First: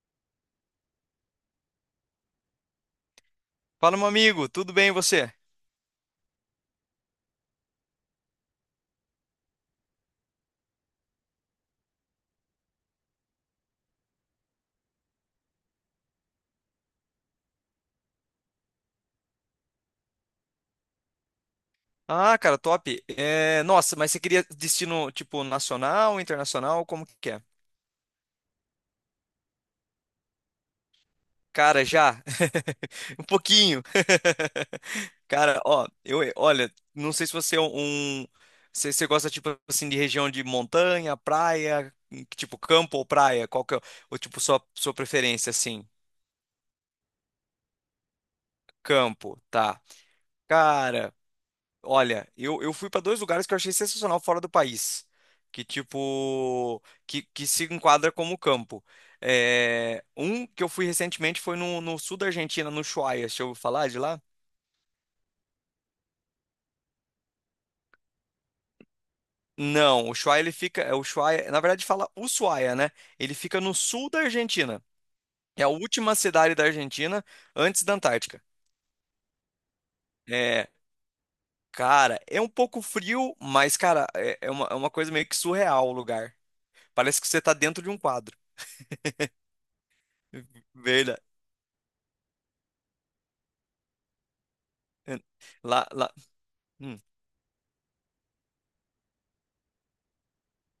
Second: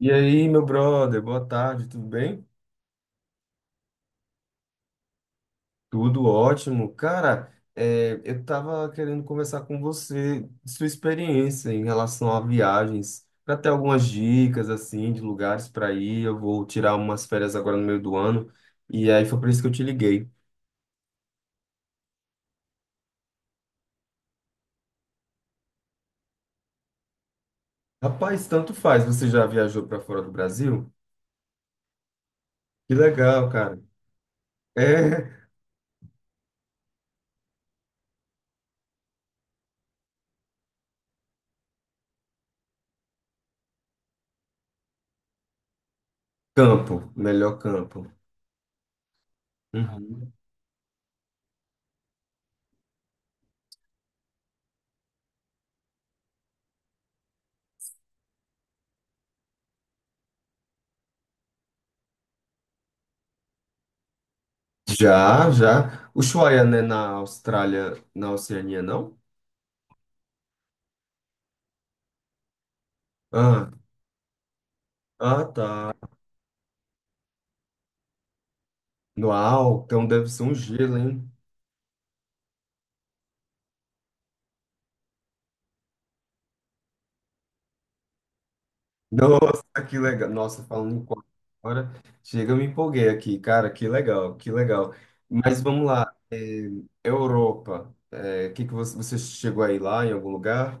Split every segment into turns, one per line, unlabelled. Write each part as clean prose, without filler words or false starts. E aí, meu brother, boa tarde, tudo bem?
Fala, meu amigo, tudo bem e você?
Tudo ótimo. Cara, eu tava querendo conversar com você, sua experiência em relação a viagens, para ter algumas dicas, assim, de lugares para ir. Eu vou tirar umas férias agora no meio do ano, e aí foi por isso que eu te liguei.
Ah, cara, top. É, nossa, mas você queria destino tipo nacional, internacional, como que é?
Rapaz, tanto faz, você já viajou para fora do Brasil?
Cara, já.
Que
Um
legal, cara.
pouquinho.
É
Cara, ó, eu, olha, não sei se você é um, se você gosta tipo assim de região de montanha, praia, tipo campo ou praia, qual que é o tipo sua preferência assim?
campo, melhor campo.
Campo, tá.
Uhum.
Cara, olha, eu fui para dois lugares que eu achei sensacional fora do país, que tipo, que se enquadra como campo. É, um que eu fui recentemente foi no sul da Argentina, no Ushuaia, deixa eu ouviu falar de lá?
Já, já. Ushuaia, né, na Austrália, na Oceania, não?
Não, o Ushuaia ele fica, é o Ushuaia, na verdade fala Ushuaia, né? Ele fica no sul da Argentina.
Ah,
É a
tá.
última cidade da Argentina antes da Antártica.
Uau, então deve ser um
É,
gelo, hein?
cara, é um pouco frio, mas cara, é uma coisa meio que surreal o lugar. Parece que você tá dentro de um quadro.
Nossa, que legal. Nossa, falando em
Verdade.
copo agora, chega, eu me empolguei aqui, cara, que legal, que legal.
É,
Mas vamos
lá,
lá,
lá. Hum.
Europa, que você chegou aí lá em algum lugar?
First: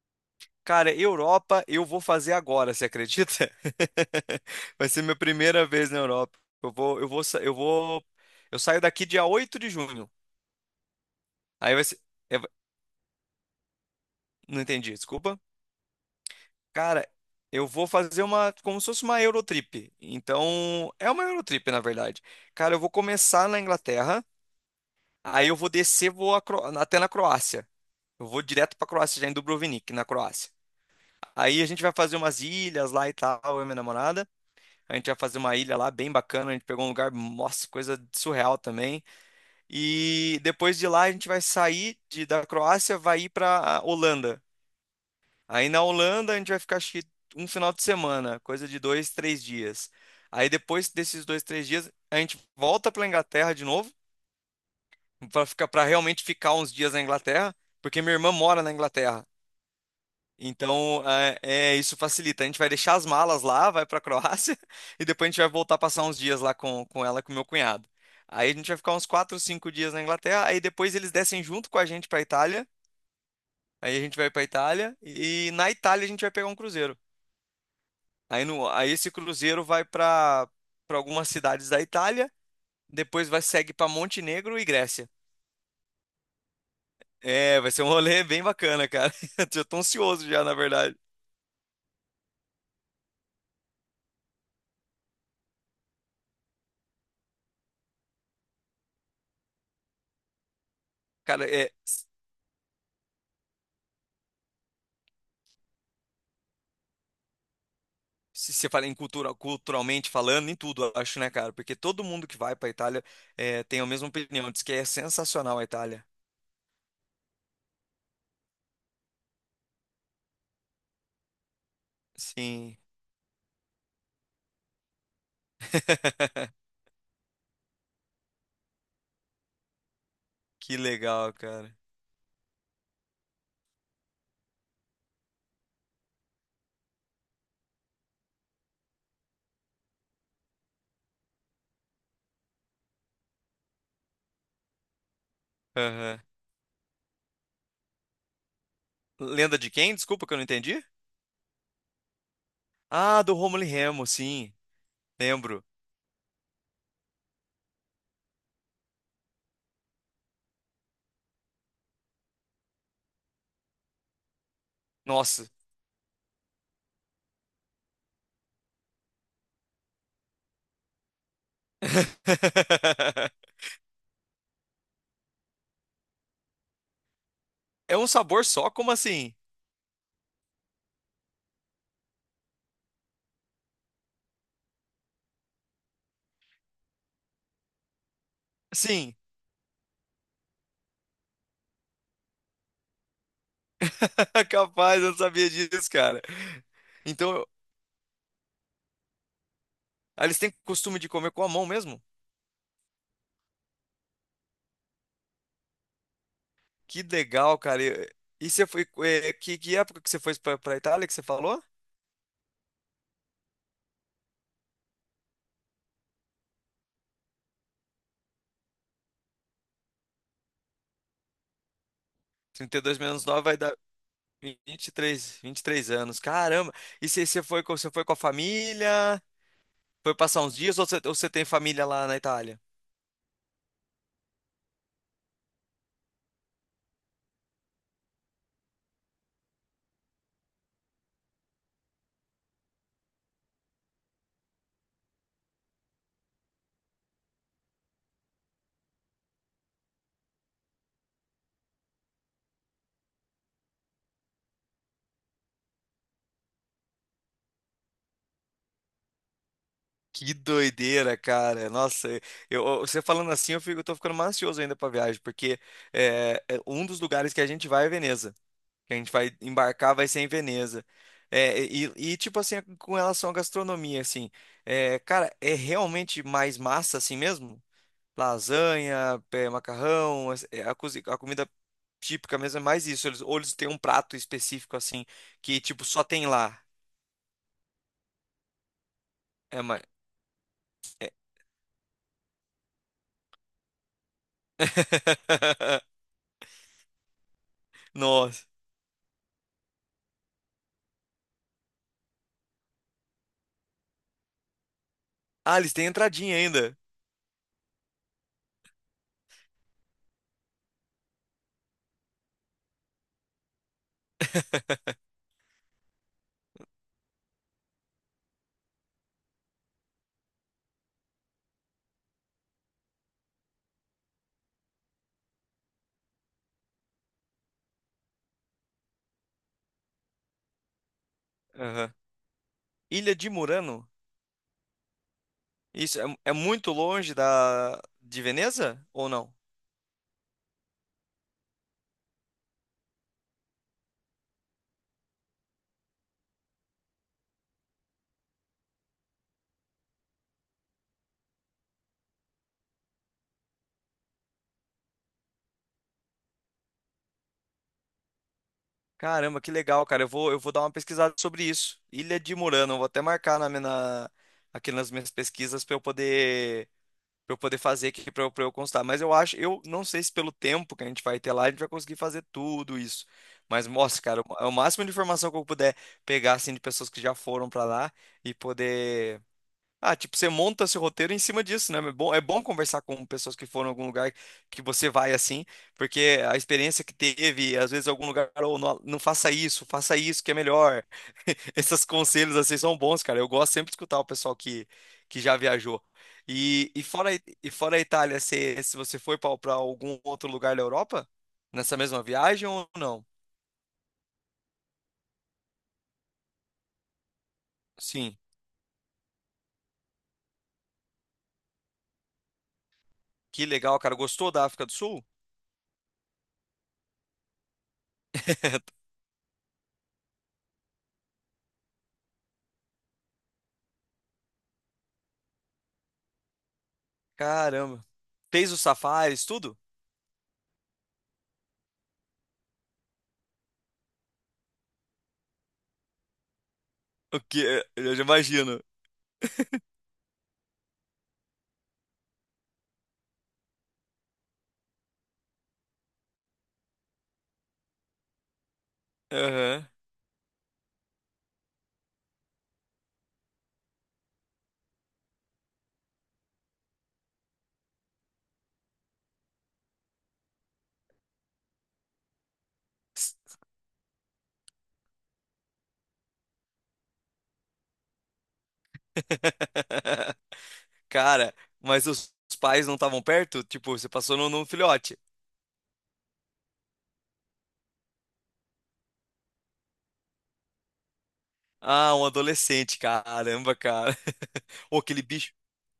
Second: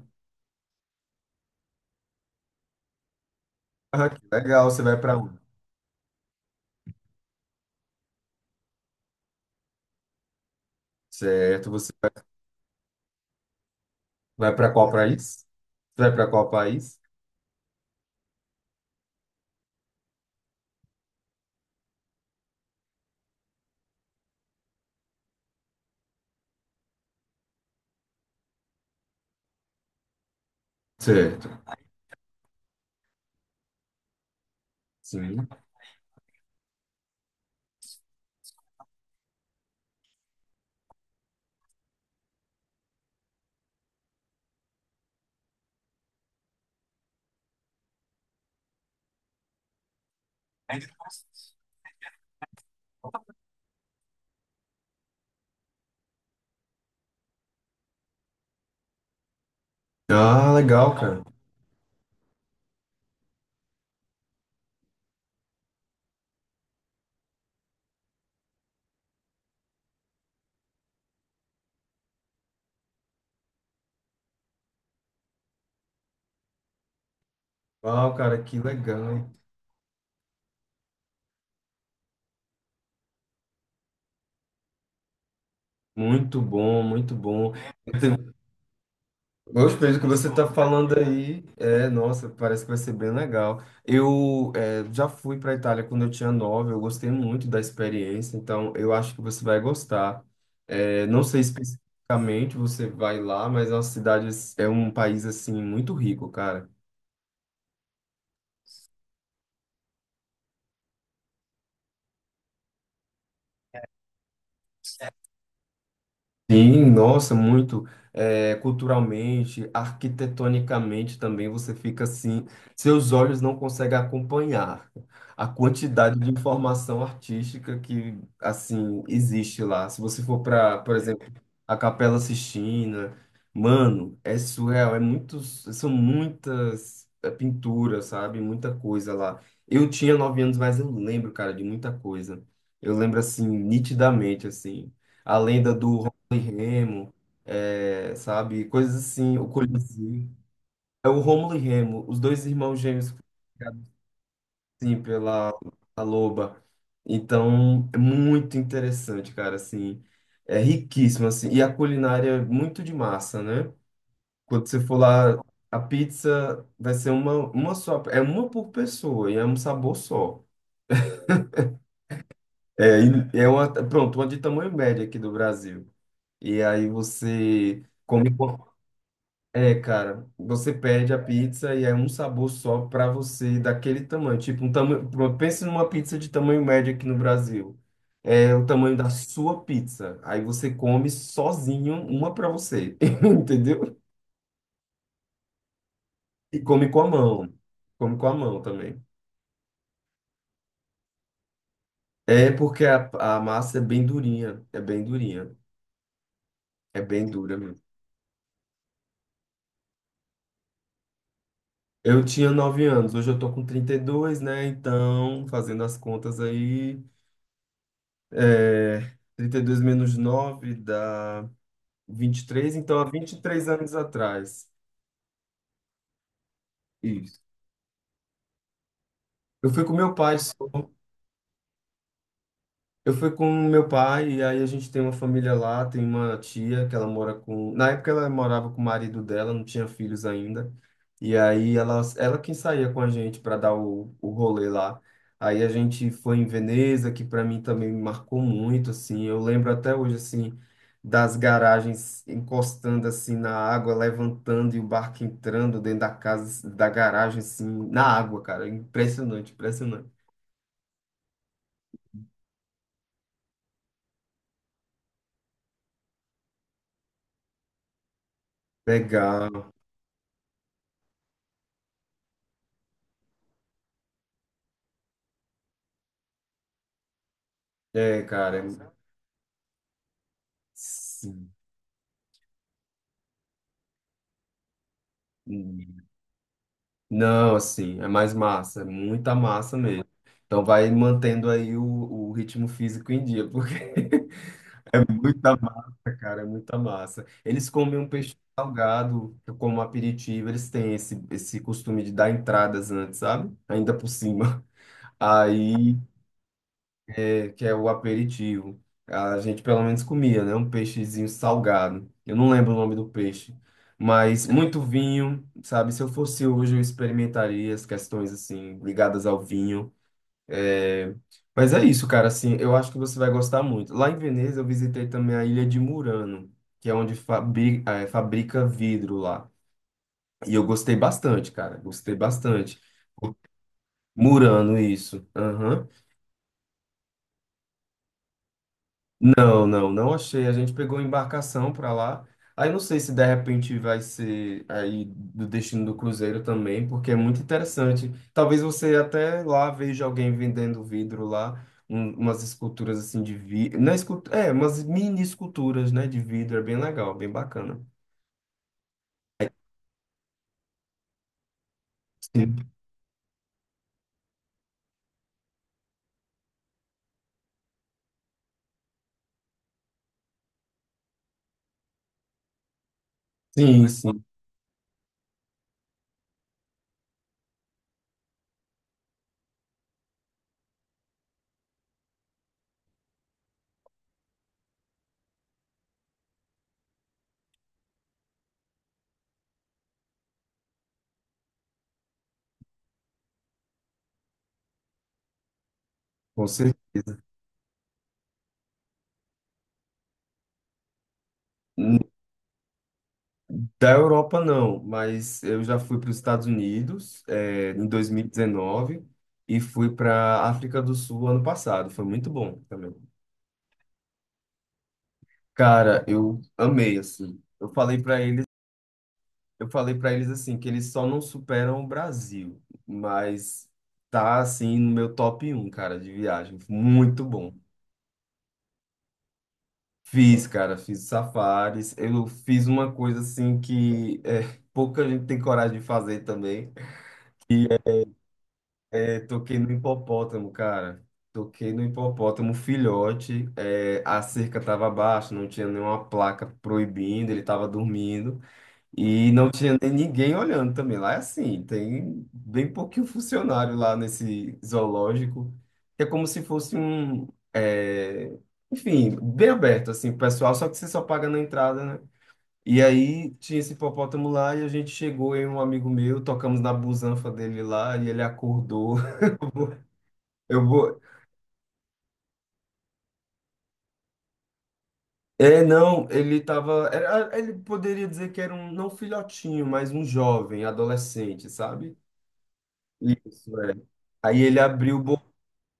Cara, Europa eu vou fazer agora, você acredita?
Ah, que legal, você
Vai
vai
ser
para
minha
onde?
primeira vez na Europa. Eu vou, sa- eu vou, eu saio daqui dia 8 de junho.
Certo,
Aí vai ser, é, va-
vai
não
para qual
entendi, desculpa.
país? Você vai para qual país?
Cara, eu vou fazer uma, como se fosse uma Eurotrip. Então, é uma Eurotrip, na verdade. Cara, eu vou começar na Inglaterra, aí eu vou descer, até na Croácia. Eu vou direto pra Croácia, já em Dubrovnik, na Croácia.
Certo,
Aí a gente vai fazer umas ilhas lá e tal, eu e minha namorada. A gente vai fazer
sim.
uma ilha lá bem bacana. A gente pegou um lugar, nossa, coisa surreal também. E depois de lá a gente vai sair da Croácia, vai ir para Holanda. Aí na Holanda a gente vai ficar acho que um final de semana, coisa de dois, três dias. Aí depois desses dois, três dias a gente volta para Inglaterra de novo, para realmente ficar uns dias na Inglaterra, porque minha irmã mora na Inglaterra.
Ah, legal,
Então,
cara.
isso facilita. A gente vai deixar as malas lá, vai para a Croácia e depois a gente vai voltar passar uns dias lá com ela, e com meu cunhado. Aí a gente vai ficar uns 4, 5 dias na Inglaterra, aí depois eles descem junto com a gente para Itália. Aí a gente vai para Itália e na Itália a gente vai pegar um cruzeiro.
Uau, cara,
Aí,
que
no, aí esse
legal.
cruzeiro vai para algumas cidades da Itália, depois vai segue para Montenegro e Grécia.
Muito bom, muito bom.
É, vai ser um rolê bem bacana, cara. Eu
Hoje,
tô
pelo que
ansioso
você
já,
está
na
falando
verdade.
aí, nossa, parece que vai ser bem legal. Eu já fui para a Itália quando eu tinha nove, eu gostei muito da experiência, então eu acho que você vai gostar. É, não sei
Cara, é.
especificamente você vai lá, mas é uma cidade, é um país assim muito rico, cara.
Se você fala em cultura, culturalmente falando, em tudo, eu acho, né, cara? Porque todo mundo que vai pra Itália tem a mesma opinião, diz que é sensacional a Itália.
Sim, nossa, muito. É, culturalmente, arquitetonicamente também você fica assim,
Sim.
seus olhos não conseguem acompanhar a quantidade de informação artística que assim existe lá. Se você for
Que
para, por exemplo,
legal,
a
cara.
Capela Sistina, mano, é surreal, são muitas pinturas, sabe? Muita coisa lá. Eu tinha 9 anos, mas eu lembro, cara, de muita coisa. Eu lembro assim nitidamente assim a lenda do
Aham.
e Remo, sabe? Coisas assim, o
Lenda de quem? Desculpa
Coliseu.
que eu não entendi.
É o Rômulo e Remo, os dois irmãos gêmeos que
Ah, do Rômulo e
foram criados,
Remo, sim.
assim, pela
Lembro.
a Loba. Então, é muito interessante, cara, assim. É riquíssimo, assim. E a culinária é muito de massa, né? Quando você for lá,
Nossa.
a pizza vai ser uma só. É uma por pessoa e é um sabor só. É, e é uma, pronto, uma de tamanho médio aqui do Brasil. E aí você
É um
come.
sabor só? Como assim?
É, cara, você perde a pizza e é um sabor só pra você daquele tamanho. Tipo, um tamanho, pense numa pizza de tamanho médio aqui no Brasil. É o tamanho da
Sim.
sua pizza. Aí você come sozinho uma pra você, entendeu?
Capaz, eu não sabia disso, cara.
E come com a
Então, eu-
mão. Come com a mão também.
ah, eles têm costume de comer com a mão mesmo?
É porque a massa é bem durinha, é bem durinha, é
Que
bem dura
legal,
mesmo.
cara. E você foi. Que época que você foi pra Itália que você falou?
Eu tinha 9 anos, hoje eu tô com 32, né? Então, fazendo as contas aí, é, 32 menos 9 dá 23,
32
então há
menos
vinte e
9 vai
três
dar
anos
vinte
atrás.
vinte e três vinte e três anos. Caramba! E você,
Isso.
você foi, com- você foi com a família?
Eu fui com meu
Foi
pai
passar uns dias ou você tem família lá na Itália?
Eu fui com meu pai, e aí a gente tem uma família lá, tem uma tia que ela mora com. Na época ela morava com o marido dela, não tinha filhos ainda. E aí ela quem saía com a gente para dar o rolê lá. Aí a gente foi em Veneza, que para mim também me marcou muito, assim. Eu lembro até hoje, assim, das garagens encostando, assim, na água, levantando e o barco entrando dentro da casa, da garagem, assim, na água, cara. Impressionante, impressionante.
Que doideira, cara. Nossa, você falando assim, eu tô ficando mais ansioso ainda pra viagem, porque é um dos lugares que a gente vai é Veneza. Que a gente vai
Legal.
embarcar vai ser em Veneza. É, tipo assim, com relação à gastronomia, assim, é, cara, é realmente mais massa assim mesmo?
É, cara.
Lasanha, é, macarrão, a comida
Sim.
típica mesmo é mais isso. Eles, ou eles têm um prato específico assim, que tipo
Hum.
só tem lá.
Não, assim, é mais massa, é muita
É,
massa
mais...
mesmo. Então vai mantendo aí o ritmo físico em dia, porque é muita massa, cara, é muita massa. Eles comem um peixe
Nossa.
salgado como aperitivo, eles têm esse costume de dar entradas antes, sabe? Ainda por cima.
Ah, eles têm
Aí
entradinha ainda.
que é o aperitivo. A gente pelo menos comia, né? Um peixezinho salgado. Eu não lembro o nome do peixe, mas muito vinho, sabe? Se eu fosse hoje, eu experimentaria as questões assim ligadas ao vinho. É, Mas é isso, cara. Assim, eu acho que você vai gostar muito. Lá em Veneza, eu visitei também a Ilha de Murano, que é onde fabrica vidro lá. E eu gostei bastante, cara.
Aham.
Gostei bastante.
Ilha de Murano?
Murano, isso. Aham.
Isso, é muito longe de Veneza ou não?
Não, não, não achei. A gente pegou embarcação para lá. Aí não sei se de repente vai ser aí do destino do cruzeiro também, porque é muito interessante. Talvez você até lá veja alguém vendendo vidro lá, umas esculturas assim de vidro, não é, umas mini esculturas, né, de vidro, é bem legal, bem bacana.
Caramba, que legal, cara. Eu vou dar uma pesquisada sobre isso. Ilha de
Sim,
Murano, eu vou até marcar aqui nas minhas pesquisas para eu poder fazer aqui pra eu constar. Mas eu acho, eu não sei se pelo tempo que a gente vai ter lá, a gente vai conseguir fazer tudo isso. Mas,
sim,
nossa, cara,
sim,
é o máximo de informação que eu puder pegar assim de pessoas que já foram para lá e poder tipo, você monta seu roteiro em cima disso, né? É bom conversar com pessoas que foram em algum lugar que você vai assim, porque a experiência que teve, às vezes, em algum lugar, ou não, não faça isso, faça isso que é melhor. Esses conselhos assim são bons, cara. Eu gosto sempre de escutar o pessoal que já viajou.
com
E fora,
certeza.
e fora a Itália, se você foi para algum outro lugar da Europa, nessa mesma viagem ou não?
Da Europa, não, mas eu já fui para os Estados Unidos, em dois
Sim.
mil e dezenove e fui para África do Sul ano passado. Foi muito bom também.
Que legal, cara. Gostou da África do Sul?
Cara, eu amei assim. Eu falei para eles, eu falei para eles assim que eles só não superam o Brasil, mas tá assim no meu top um, cara, de viagem. Muito bom.
Caramba. Fez os safaris, tudo?
Fiz, cara, fiz safaris. Eu fiz uma coisa assim que pouca gente tem coragem de fazer também.
O que? É? Eu já imagino.
É, toquei no hipopótamo, cara. Toquei no hipopótamo filhote. A cerca estava baixa, não tinha nenhuma placa proibindo, ele estava dormindo. E não
Aham.
tinha nem ninguém olhando também. Lá é assim, tem bem pouquinho funcionário lá nesse zoológico. É como se fosse um. é, Enfim, bem aberto, assim, pro pessoal, só que você só paga na entrada, né? E aí tinha esse hipopótamo lá e a gente chegou, eu e um amigo meu, tocamos na busanfa dele lá e ele acordou. Eu vou.
Cara, mas os pais não estavam perto? Tipo, você passou num filhote.
É, não, ele poderia dizer que era um, não filhotinho, mas um jovem, adolescente,
Ah,
sabe?
um adolescente. Caramba,
Isso, é.
cara.
Aí
Ô, aquele bicho.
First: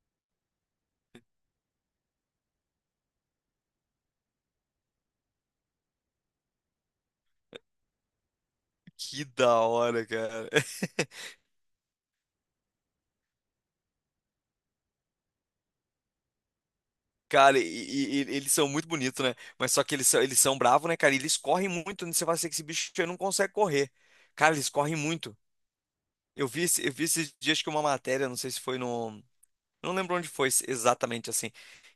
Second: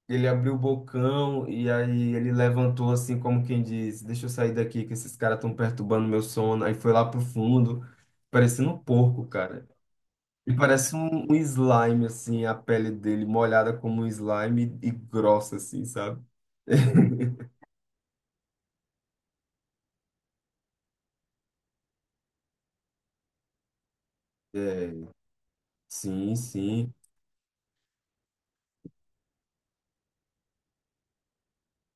ele abriu o bocão e aí ele levantou assim, como quem diz: Deixa eu sair daqui que esses caras estão perturbando meu sono. Aí foi lá pro fundo, parecendo um
Que
porco,
da
cara.
hora, cara.
E parece um slime, assim, a pele dele molhada como um slime e grossa, assim, sabe?
Cara, eles são muito bonitos, né? Mas só que eles são bravos, né, cara? E eles correm muito, né? Você vai ser que esse bicho aí não consegue correr. Cara, eles
É,
correm muito.
sim,
Eu vi,
sim.
eu vi esses dias que uma matéria, não sei se foi no, não lembro onde foi exatamente assim.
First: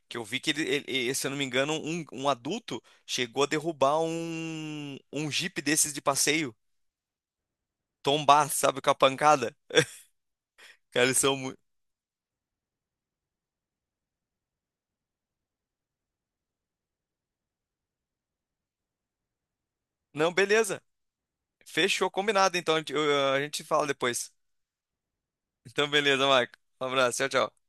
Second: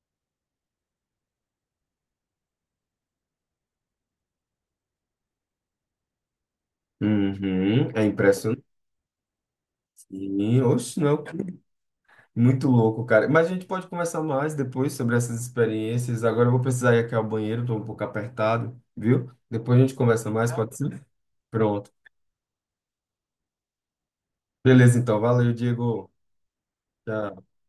Que eu vi que se eu não me engano, um adulto chegou a derrubar um Jeep desses de passeio.
Uhum, é
Tombar,
impressionante.
sabe, com a pancada.
Sim, oxe,
Cara, eles
não.
são muito.
Muito louco, cara. Mas a gente pode conversar mais depois sobre essas experiências. Agora eu vou precisar ir aqui ao banheiro, tô um pouco apertado, viu? Depois a gente conversa
Não,
mais, pode
beleza.
ser? Pronto.
Fechou, combinado. Então a gente fala depois.
Beleza, então. Valeu,
Então,
Diego.
beleza, Marco. Um abraço, tchau,
Tchau.
tchau.